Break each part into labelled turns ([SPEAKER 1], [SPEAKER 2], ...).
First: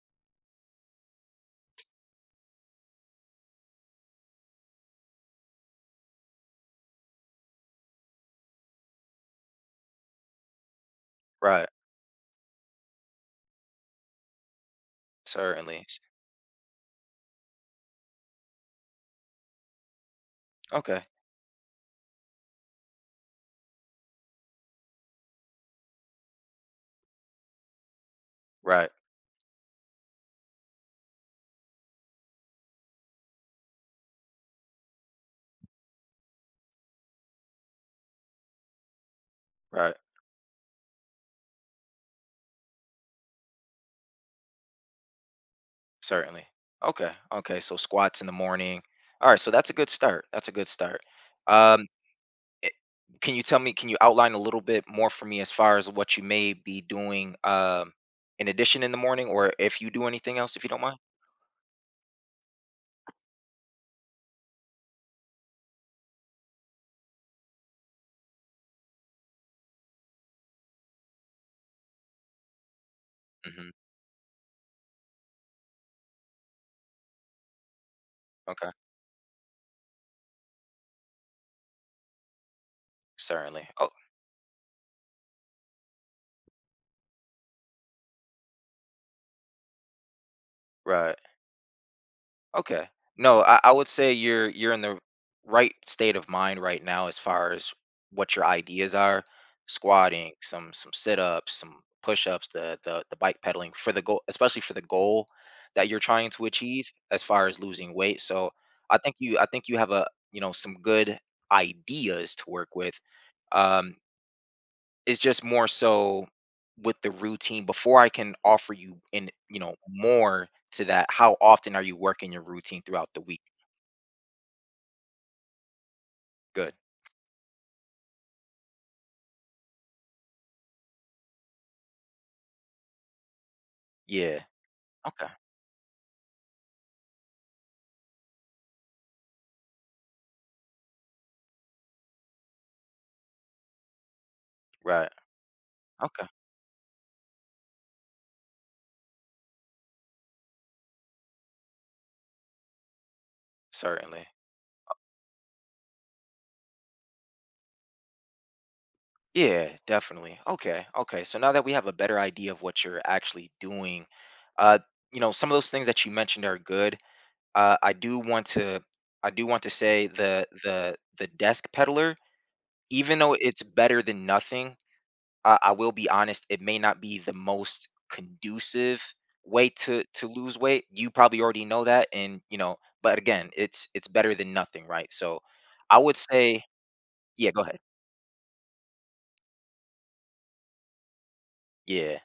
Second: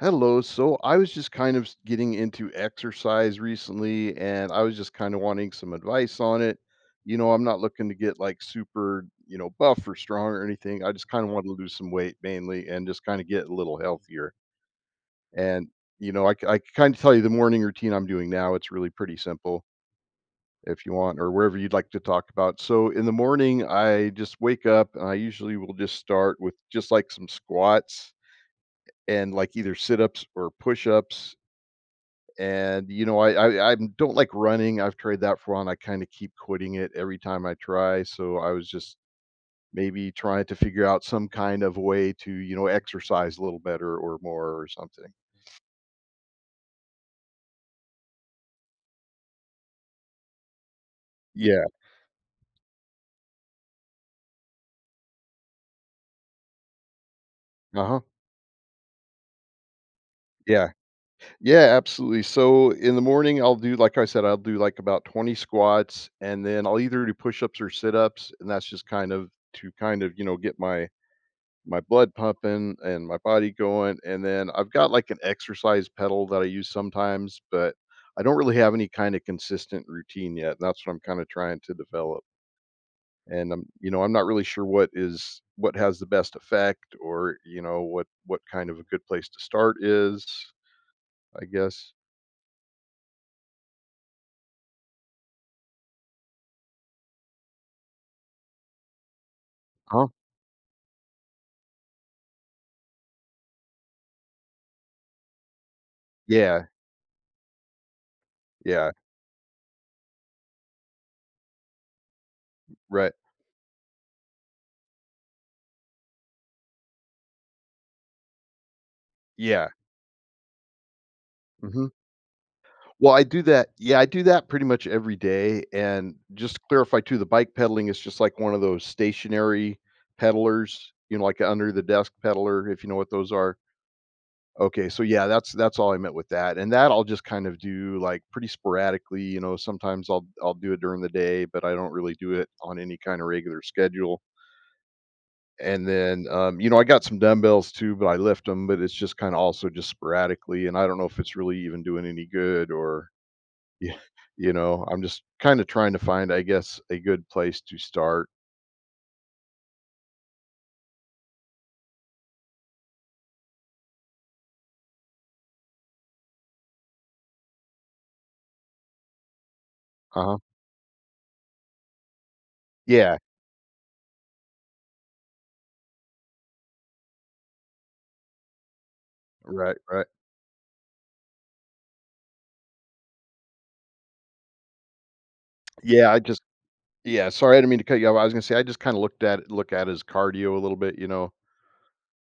[SPEAKER 1] Hello. So I was just kind of getting into exercise recently and I was just kind of wanting some advice on it. You know, I'm not looking to get like super, you know, buff or strong or anything. I just kind of want to
[SPEAKER 2] Right,
[SPEAKER 1] lose some weight mainly and just kind of get a little healthier. And,
[SPEAKER 2] certainly. S
[SPEAKER 1] you know, I can kind of tell you the morning routine I'm doing now. It's really pretty simple if you
[SPEAKER 2] Okay.
[SPEAKER 1] want or wherever you'd like to talk about. So in the morning, I just wake up and I usually will just start with just like some squats
[SPEAKER 2] Right,
[SPEAKER 1] and like either sit ups or push ups and you know, I don't like running. I've tried that for a I kind of keep quitting it every time I try. So I was just
[SPEAKER 2] right,
[SPEAKER 1] maybe trying to figure out some kind of way to you know exercise a little better or more or something.
[SPEAKER 2] certainly. Okay, okay, so squats in the morning. Alright, so that's a good start, that's a good start.
[SPEAKER 1] Yeah.
[SPEAKER 2] Um, eh can you tell me, can you outline a little bit more for me as far as what you may be doing,
[SPEAKER 1] Uh huh.
[SPEAKER 2] in addition in the morning or if you do anything else, if
[SPEAKER 1] Yeah.
[SPEAKER 2] you don't mind?
[SPEAKER 1] Yeah. Absolutely. So in the morning, I'll do like I said, I'll do like about 20 squats, and then I'll either do push ups or sit ups, and that's just kind of to kind of you know get my blood pumping and my body
[SPEAKER 2] Mhm,
[SPEAKER 1] going, and then I've got, like, an exercise pedal that I use sometimes, but I don't really
[SPEAKER 2] okay,
[SPEAKER 1] have any kinda consistent routine yet, and that's what I'm kinda trying to develop, and I'm
[SPEAKER 2] certainly. Oh,
[SPEAKER 1] you know, I'm not really sure what is what has the best effect or, you know, what kind of a good place to start is,
[SPEAKER 2] right.
[SPEAKER 1] I guess.
[SPEAKER 2] Okay. No, I would say you're in the right state of mind right now as far as what your ideas are.
[SPEAKER 1] Huh?
[SPEAKER 2] Squatting, some sit ups, some push ups, the bike pedaling for the goal, especially for the goal that you're trying to
[SPEAKER 1] Yeah,
[SPEAKER 2] achieve as far as losing weight. So
[SPEAKER 1] yeah,
[SPEAKER 2] I think you have a, you know, some good ideas to work with.
[SPEAKER 1] right.
[SPEAKER 2] Um, it's just more so with the routine before I can offer you in, you
[SPEAKER 1] Yeah,
[SPEAKER 2] know, more to that. How often are
[SPEAKER 1] mhm.
[SPEAKER 2] you working your routine throughout
[SPEAKER 1] Well,
[SPEAKER 2] the
[SPEAKER 1] I
[SPEAKER 2] week?
[SPEAKER 1] do that yeah, I do that pretty much every day, and just to
[SPEAKER 2] Good.
[SPEAKER 1] clarify too, the bike pedaling is just like one of those stationary pedalers, you know, like a under the desk pedaler, if you know what those are.
[SPEAKER 2] Yeah.
[SPEAKER 1] Okay, so yeah,
[SPEAKER 2] Okay.
[SPEAKER 1] that's all I meant with that, and that I'll just kind of do, like, pretty sporadically, you know, sometimes I'll do it during the day, but I don't really do it on any kinda regular schedule,
[SPEAKER 2] Right.
[SPEAKER 1] and
[SPEAKER 2] Okay.
[SPEAKER 1] then, you know, I got some dumbbells too, but I lift them. But it's just kinda also just sporadically, and I don't know if it's really even doing any good or yeah,
[SPEAKER 2] Certainly.
[SPEAKER 1] you know, I'm just kinda trying to find, I guess, a good place to start.
[SPEAKER 2] Yeah, definitely. Okay. Okay. So now that we have a better idea of what you're actually doing, uh, you know, some of those things that you mentioned are good. Uh, I do want to, I do want to say
[SPEAKER 1] Uh-huh.
[SPEAKER 2] the desk peddler,
[SPEAKER 1] Yeah,
[SPEAKER 2] even though it's better than nothing, I will be honest, it may not be the most conducive way
[SPEAKER 1] right, right.
[SPEAKER 2] to lose weight. You probably already know that, and you know, but again, it's better than nothing, right? So, I
[SPEAKER 1] Yeah,
[SPEAKER 2] would
[SPEAKER 1] I just
[SPEAKER 2] say,
[SPEAKER 1] yeah,
[SPEAKER 2] yeah,
[SPEAKER 1] sorry, I
[SPEAKER 2] go
[SPEAKER 1] didn't
[SPEAKER 2] ahead.
[SPEAKER 1] mean to cut you off. I was gonna say I just kinda looked at it, look at it as cardio a little bit, you know?
[SPEAKER 2] Yeah.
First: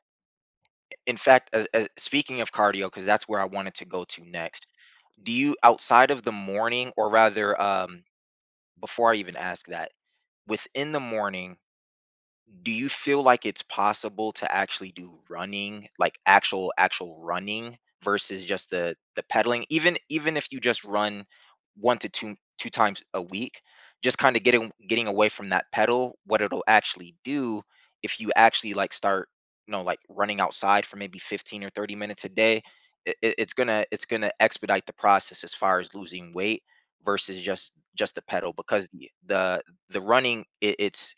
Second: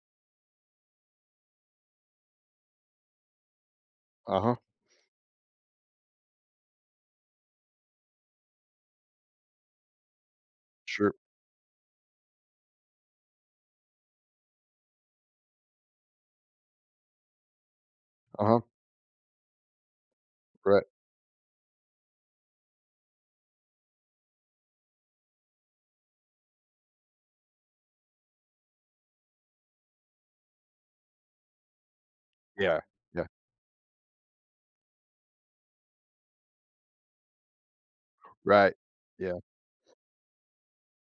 [SPEAKER 2] In fact, speaking of cardio, because that's where I wanted to go to
[SPEAKER 1] Uh-huh.
[SPEAKER 2] next. Do you outside of the morning, or rather, before I even ask that, within the
[SPEAKER 1] Sure.
[SPEAKER 2] morning, do you feel like it's possible to actually do running, like actual actual running versus
[SPEAKER 1] Uh-huh.
[SPEAKER 2] just the pedaling, even even if you just
[SPEAKER 1] Right.
[SPEAKER 2] run one to two times a week, just kind of getting getting away from that pedal? What it'll actually do if you actually like start, you know, like running outside for maybe 15 or 30 minutes a day,
[SPEAKER 1] Yeah, yeah.
[SPEAKER 2] it's gonna expedite the process as far as losing weight versus just the pedal.
[SPEAKER 1] Right.
[SPEAKER 2] Because the
[SPEAKER 1] Yeah.
[SPEAKER 2] the the running, it's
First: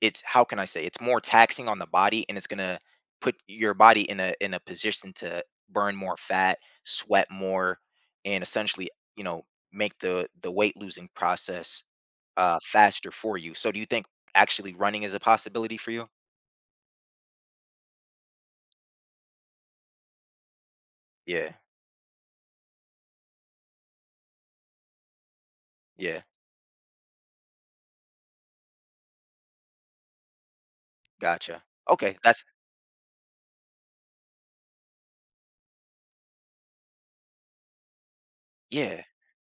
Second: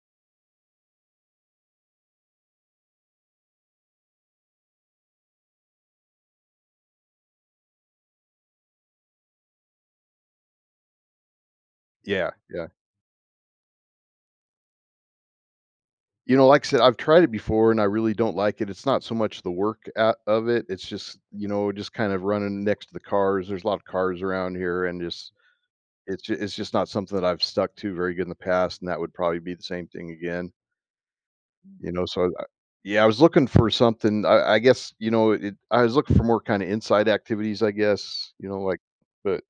[SPEAKER 2] it's how can I say? It's more taxing on the body, and it's gonna put your body in a position to burn more fat, sweat more, and essentially, you know, make the weight losing process
[SPEAKER 1] Yeah, yeah.
[SPEAKER 2] faster for you. So do you think actually running is a possibility for you?
[SPEAKER 1] You know, like I said, I've tried it before and I really don't like it. It's not so much the work out of it, it's just, you
[SPEAKER 2] Yeah,
[SPEAKER 1] know, just kind of running next to the cars. There's a lot of cars around here and just
[SPEAKER 2] yeah,
[SPEAKER 1] It's ju it's just not something that I've stuck to very good in the past, and that would probably be the same thing again,
[SPEAKER 2] gotcha.
[SPEAKER 1] you know,
[SPEAKER 2] Okay,
[SPEAKER 1] so
[SPEAKER 2] that's,
[SPEAKER 1] I yeah, I was looking for something I guess, you know, it I was looking for more kinda inside activities, I guess, you know, like
[SPEAKER 2] yeah,
[SPEAKER 1] but,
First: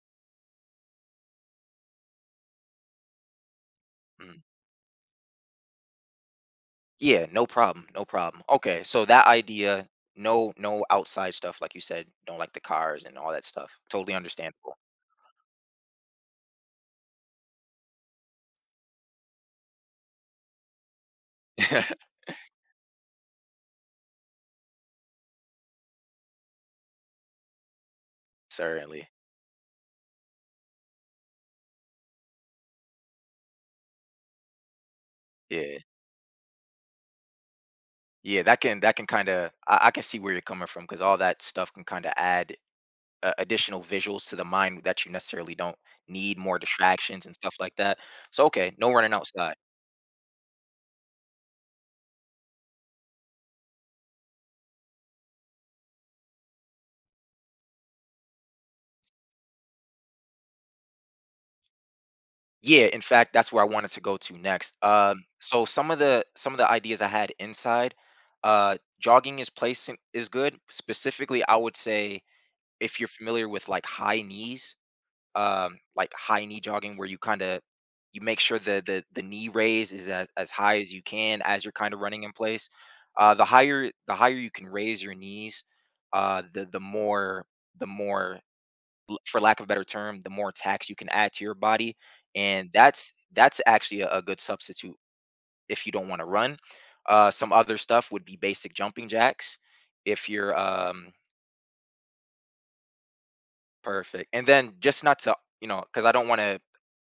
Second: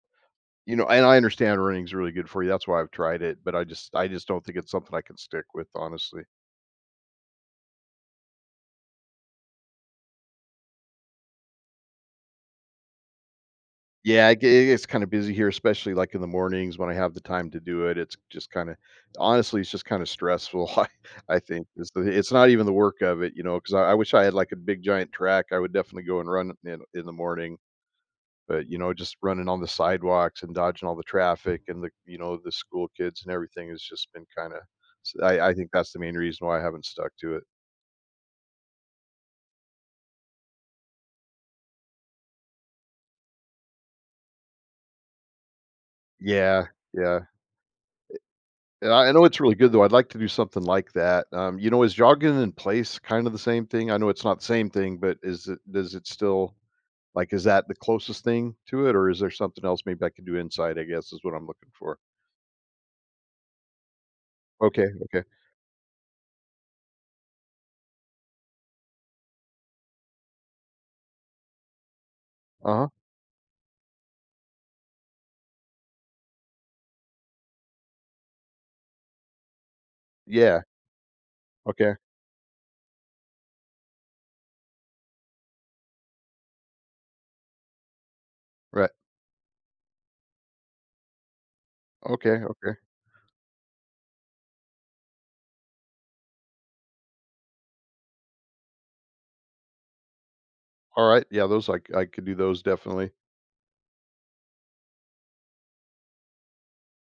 [SPEAKER 1] you know and I understand running's really good for you, that's why I've tried it, but I just
[SPEAKER 2] mm,
[SPEAKER 1] don't think it's something I can stick with, honestly.
[SPEAKER 2] yeah, no problem, no problem. Okay, so that idea, no, no outside stuff, like you said, don't like the cars and all that stuff. Totally
[SPEAKER 1] Yeah, it ge
[SPEAKER 2] understandable.
[SPEAKER 1] it kinda busy here, especially, like, in the mornings when I have the time to do it. It's just kinda honestly, it's just kinda stressful, I think. It's the it's not even the work of it, you know, 'cause I wish I had, like, a big giant track. I would definitely go and run in the morning, but, you know,
[SPEAKER 2] Certainly,
[SPEAKER 1] just running on the sidewalks and dodging all the traffic and the you know, the school kids and everything has just been kinda s I think
[SPEAKER 2] yeah.
[SPEAKER 1] that's the main reason why I haven't stuck to it.
[SPEAKER 2] Yeah, that can kind of, I can see where you're coming from, because all that stuff can kind of add additional visuals to the mind that you necessarily don't need, more
[SPEAKER 1] Yeah,
[SPEAKER 2] distractions
[SPEAKER 1] yeah.
[SPEAKER 2] and stuff like that. So okay, no
[SPEAKER 1] Yeah,
[SPEAKER 2] running
[SPEAKER 1] I know it's
[SPEAKER 2] outside.
[SPEAKER 1] really good though. I'd like to do something like that. You know, is jogging in place kind of the same thing? I know it's not the same thing, but is it does it still like is that the closest thing to it, or is there something else maybe I can do inside? I guess is what I'm looking for.
[SPEAKER 2] Yeah, in fact, that's where I wanted to go to next.
[SPEAKER 1] Okay, okay.
[SPEAKER 2] So some of the ideas I had inside, jogging is placing is good. Specifically, I would say
[SPEAKER 1] Uh-huh.
[SPEAKER 2] if you're familiar with like high knees, like high knee jogging where you kind of, you make sure the knee raise is as
[SPEAKER 1] Yeah.
[SPEAKER 2] high as you can as you're kind
[SPEAKER 1] Okay.
[SPEAKER 2] of running in place. The higher the higher you can raise your knees, uh, the the more the more
[SPEAKER 1] Right.
[SPEAKER 2] l- for lack of a better term, the more tax you can add to your body,
[SPEAKER 1] Okay.
[SPEAKER 2] and
[SPEAKER 1] Okay.
[SPEAKER 2] that's actually a good substitute if you don't want to run. Some other stuff would be basic jumping jacks if you're
[SPEAKER 1] All right. Yeah, those I could do those definitely.
[SPEAKER 2] perfect, and then just not to, you know, because I don't want to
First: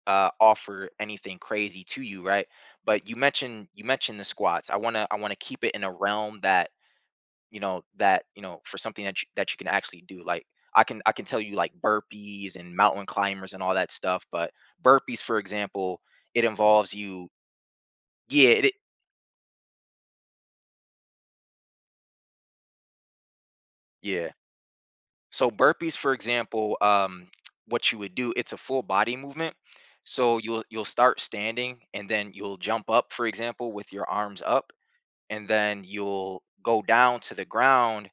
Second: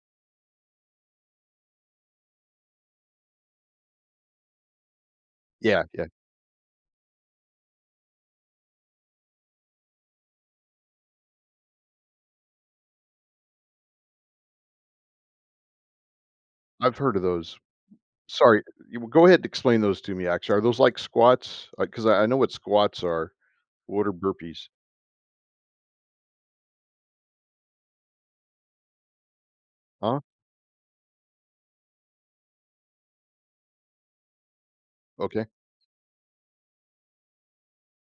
[SPEAKER 2] offer anything crazy to you, right? But you mentioned the squats. I wanna keep it in
[SPEAKER 1] Yeah,
[SPEAKER 2] a
[SPEAKER 1] yeah.
[SPEAKER 2] realm that, you know, that you know, for something that you can actually do. Like I can tell you like burpees and mountain climbers and all that stuff. But burpees, for example, it involves
[SPEAKER 1] I've heard of
[SPEAKER 2] you.
[SPEAKER 1] those.
[SPEAKER 2] Yeah,
[SPEAKER 1] Sorry,
[SPEAKER 2] it,
[SPEAKER 1] you well, go ahead and explain those to me actually. Are those like squats? Because I know what squats are. What are
[SPEAKER 2] yeah.
[SPEAKER 1] burpees?
[SPEAKER 2] So burpees, for example, what you would do, it's a full body movement.
[SPEAKER 1] Huh?
[SPEAKER 2] So you'll start standing and then you'll jump up, for example, with your arms up
[SPEAKER 1] Okay.
[SPEAKER 2] and then you'll go down to the ground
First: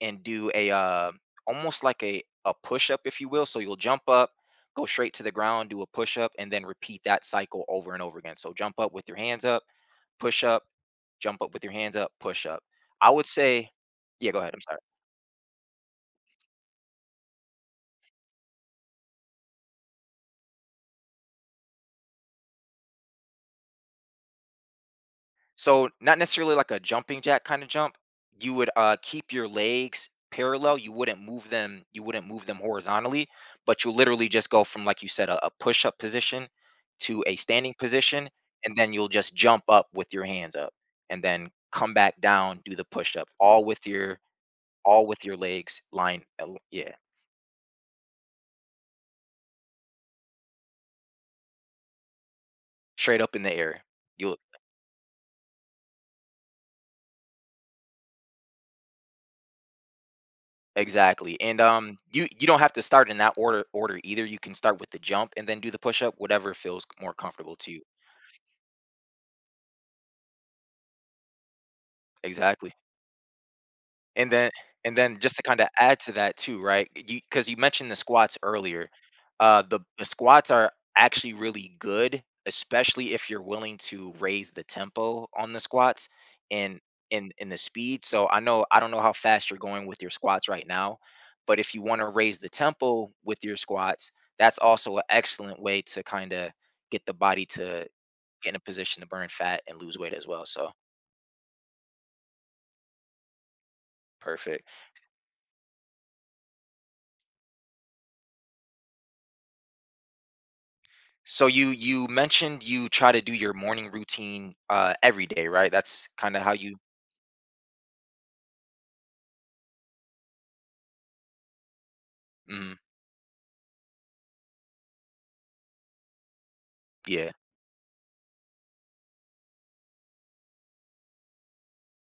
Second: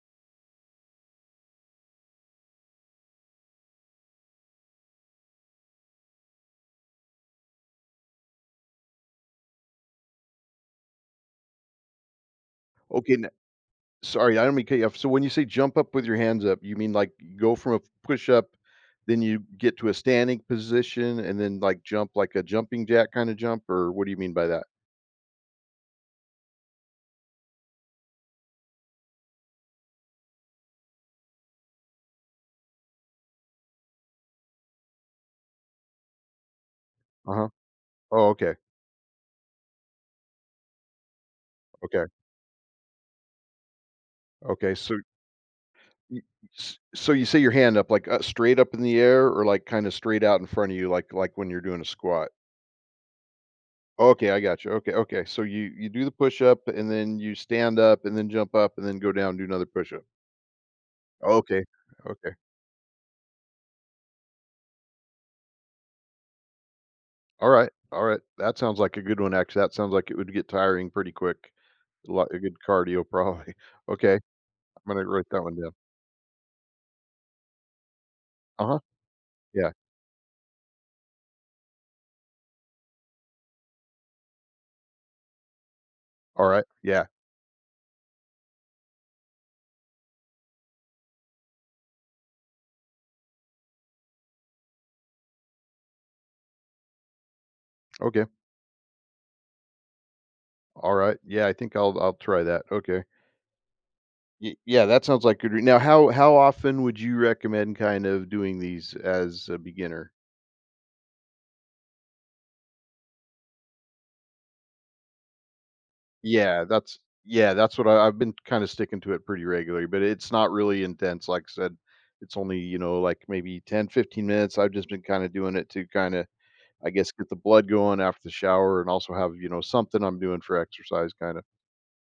[SPEAKER 2] and do a almost like a push up, if you will. So you'll jump up, go straight to the ground, do a push up, and then repeat that cycle over and over again. So jump up with your hands up, push up, jump up with your hands up, push up. I
[SPEAKER 1] Okay.
[SPEAKER 2] would say, yeah,
[SPEAKER 1] Sorry,
[SPEAKER 2] go
[SPEAKER 1] I
[SPEAKER 2] ahead.
[SPEAKER 1] don't
[SPEAKER 2] I'm
[SPEAKER 1] mean to cut
[SPEAKER 2] sorry.
[SPEAKER 1] you off. So when you say jump up with your hands up, you mean like you go from a push up, then you get to a standing position and then like jump like a jumping jack kind of jump, or what do you mean by that?
[SPEAKER 2] So not necessarily like a jumping jack kind of jump. You would keep your legs parallel. You wouldn't move them. You wouldn't move them horizontally, but you literally just go from, like you said, a push up position to
[SPEAKER 1] Uh
[SPEAKER 2] a
[SPEAKER 1] huh.
[SPEAKER 2] standing position,
[SPEAKER 1] Oh, okay,
[SPEAKER 2] and then you'll just jump up with your hands up, and then come
[SPEAKER 1] okay,
[SPEAKER 2] back down, do the push up,
[SPEAKER 1] okay. So,
[SPEAKER 2] all with your legs
[SPEAKER 1] y-
[SPEAKER 2] lined, yeah,
[SPEAKER 1] so you say your hand up like straight up in the air, or like kind of straight out in front of you, like when you're doing a squat.
[SPEAKER 2] straight up in the air.
[SPEAKER 1] Okay,
[SPEAKER 2] You'll
[SPEAKER 1] I got you. Okay, okay. So you do the push up and then you stand up and then jump up and then go down do another push up.
[SPEAKER 2] Exactly. And
[SPEAKER 1] Okay,
[SPEAKER 2] you,
[SPEAKER 1] okay.
[SPEAKER 2] you don't have to start in that order order either. You can start with the jump and then do the push up, whatever feels more comfortable to
[SPEAKER 1] Alright,
[SPEAKER 2] you.
[SPEAKER 1] alright. That sounds like a good one, actually. That sounds like it would get tiring pretty quick. A good
[SPEAKER 2] Exactly.
[SPEAKER 1] cardio probably. Okay, I'm
[SPEAKER 2] And then and
[SPEAKER 1] gonna
[SPEAKER 2] then
[SPEAKER 1] write
[SPEAKER 2] just to
[SPEAKER 1] that one
[SPEAKER 2] kinda
[SPEAKER 1] down.
[SPEAKER 2] add to that too, right? You Because you mentioned the squats
[SPEAKER 1] Uh-huh,
[SPEAKER 2] earlier. Uh,
[SPEAKER 1] yeah.
[SPEAKER 2] the the squats are actually really good, especially if you're willing to raise the tempo on the squats
[SPEAKER 1] Alright,
[SPEAKER 2] and
[SPEAKER 1] yeah.
[SPEAKER 2] and the speed. So I know, I don't know how fast you're going with your squats right now, but if you wanna raise the tempo with your squats, that's also an excellent way to kinda get the body to
[SPEAKER 1] Okay.
[SPEAKER 2] get in a position to burn fat and lose weight as well. So,
[SPEAKER 1] Alright, yeah, I think I'll try that. Okay. Y
[SPEAKER 2] perfect.
[SPEAKER 1] Yeah, that sounds like good re now how often would you recommend kind of doing these as a beginner?
[SPEAKER 2] So you mentioned you try to do your morning routine every day, right? That's kind of how
[SPEAKER 1] Yeah,
[SPEAKER 2] you,
[SPEAKER 1] that's what I've been kinda sticking to it pretty regularly, but it's not really intense, like I said, it's only,
[SPEAKER 2] mm,
[SPEAKER 1] you know, like, maybe 10 to 15 minutes. I've just been kinda doing it to kinda I guess get
[SPEAKER 2] yeah,
[SPEAKER 1] the blood going after the shower and also have, you know, something I'm doing for exercise kinda.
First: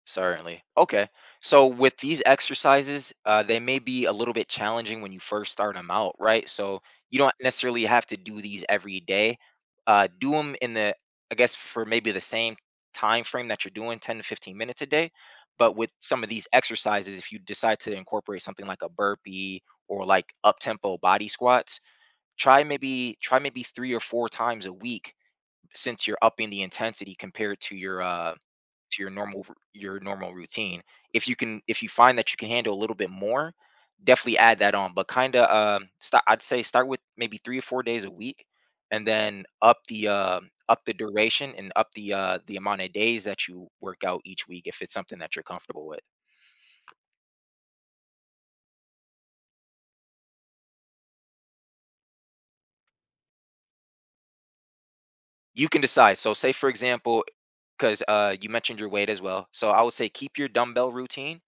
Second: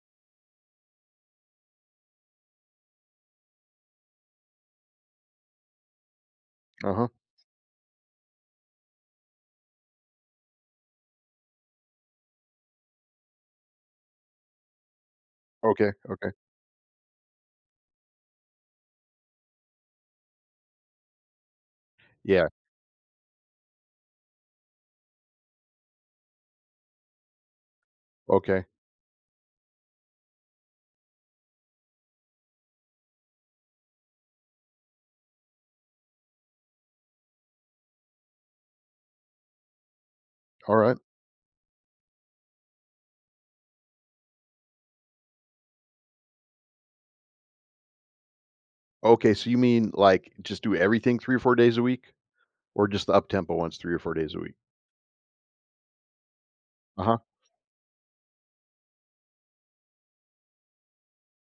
[SPEAKER 2] certainly. Okay. So with these exercises, they may be a little bit challenging when you first start them out, right? So
[SPEAKER 1] Uh-huh.
[SPEAKER 2] you don't necessarily have to do these every day. Do them in the, I guess for maybe the same time frame that you're doing, 10 to 15 minutes a day. But with
[SPEAKER 1] Okay,
[SPEAKER 2] some of
[SPEAKER 1] okay.
[SPEAKER 2] these exercises, if you decide to incorporate something like a burpee or like up tempo body squats,
[SPEAKER 1] Yeah,
[SPEAKER 2] Try maybe 3 or 4 times a week, since you're upping the intensity compared
[SPEAKER 1] okay.
[SPEAKER 2] to your normal r your normal routine. If you find that you can handle a little bit more, definitely add that on, but kinda, start, I'd say start with maybe 3 or 4 days a week, and then up the
[SPEAKER 1] Alright.
[SPEAKER 2] duration and up the amount of days that you work out each week if it's something that you're comfortable with.
[SPEAKER 1] Okay, so you mean, like, just do everything 3 or 4 days a week? Or just the up-tempo ones 3 or 4 days a week?
[SPEAKER 2] You can decide. So say, for
[SPEAKER 1] Uh-huh.
[SPEAKER 2] example, because, you mentioned your weight as well. So I would say keep your dumbbell routine.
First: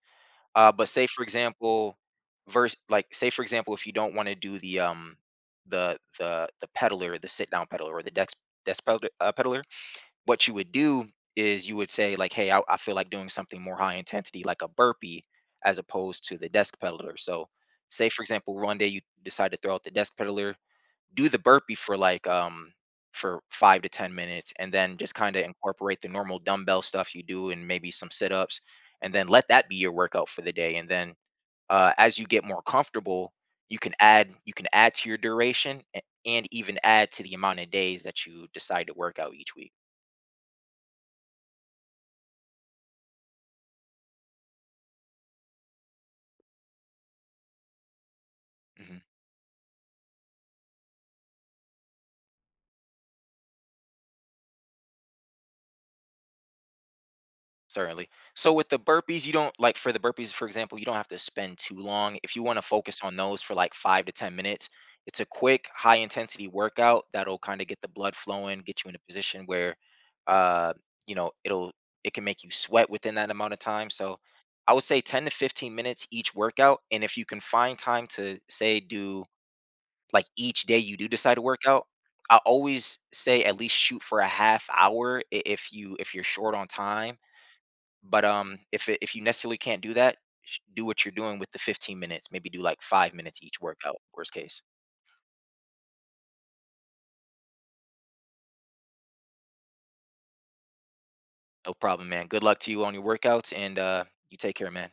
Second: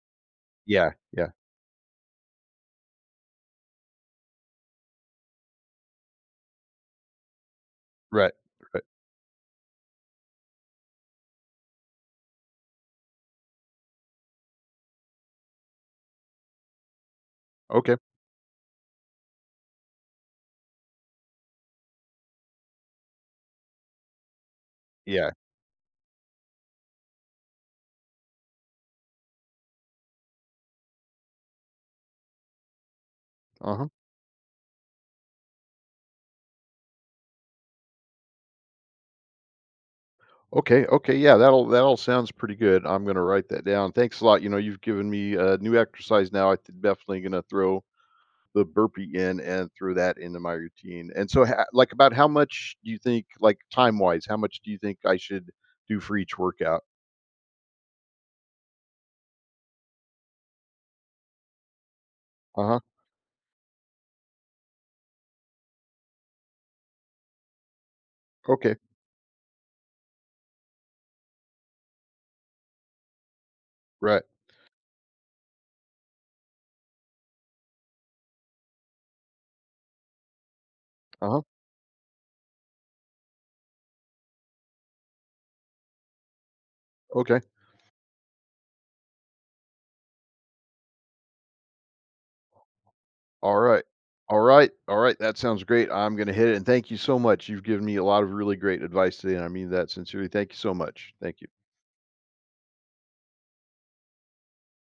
[SPEAKER 2] But
[SPEAKER 1] Yeah,
[SPEAKER 2] say for
[SPEAKER 1] yeah.
[SPEAKER 2] example, verse like say for example, if you don't want to do the peddler, the sit down peddler, or the desk
[SPEAKER 1] Right,
[SPEAKER 2] desk
[SPEAKER 1] right.
[SPEAKER 2] peddler, what you would do is you would say like, hey, I feel like doing something more high intensity, like a burpee, as opposed to the desk peddler. So
[SPEAKER 1] Okay.
[SPEAKER 2] say for example, one day you decide to throw out the desk peddler, do the burpee for like for 5 to 10 minutes, and then just
[SPEAKER 1] Yeah.
[SPEAKER 2] kind of incorporate the normal dumbbell stuff you do and maybe some sit-ups, and then let that be your workout for the day, and then as you get more comfortable,
[SPEAKER 1] Uh-huh.
[SPEAKER 2] you can add to your duration and even add to the amount of days that you decide to work out each week.
[SPEAKER 1] Okay, okay, yeah, that'll that all sounds pretty good. I'm gonna write that down. Thanks a lot, you know, you've given me a new exercise now, I th definitely gonna throw the
[SPEAKER 2] Mhm.
[SPEAKER 1] burpee in and threw that into my routine. And so, ha like, about how much do you think, like, time-wise, how much do you think I should do for each workout?
[SPEAKER 2] Certainly. So with the burpees, you don't like for the burpees, for example, you don't have to spend too long. If you want to
[SPEAKER 1] Uh-huh.
[SPEAKER 2] focus on those for like five to 10 minutes, it's a quick, high intensity workout that'll kind of get the blood flowing,
[SPEAKER 1] Okay.
[SPEAKER 2] get you in a position where, uh, you know, it can make you sweat within that amount of time. So
[SPEAKER 1] Right.
[SPEAKER 2] I would say 10 to 15 minutes each workout. And if you can find time to say, do, like each day you do decide to
[SPEAKER 1] Uh-huh.
[SPEAKER 2] work out, I always say at least shoot for a half hour. If you, if you're short on time,
[SPEAKER 1] Okay.
[SPEAKER 2] but if it, if you necessarily can't do that, do what you're doing with the 15 minutes. Maybe do like 5 minutes each
[SPEAKER 1] Alright.
[SPEAKER 2] workout. Worst case,
[SPEAKER 1] Alright. Alright. That sounds great. I'm gonna hit it, and thank you so much. You've given me a lot of really great advice today, and I mean that sincerely. Thank you so much. Thank you.
[SPEAKER 2] no problem, man. Good luck to you on your workouts, and you take care, man.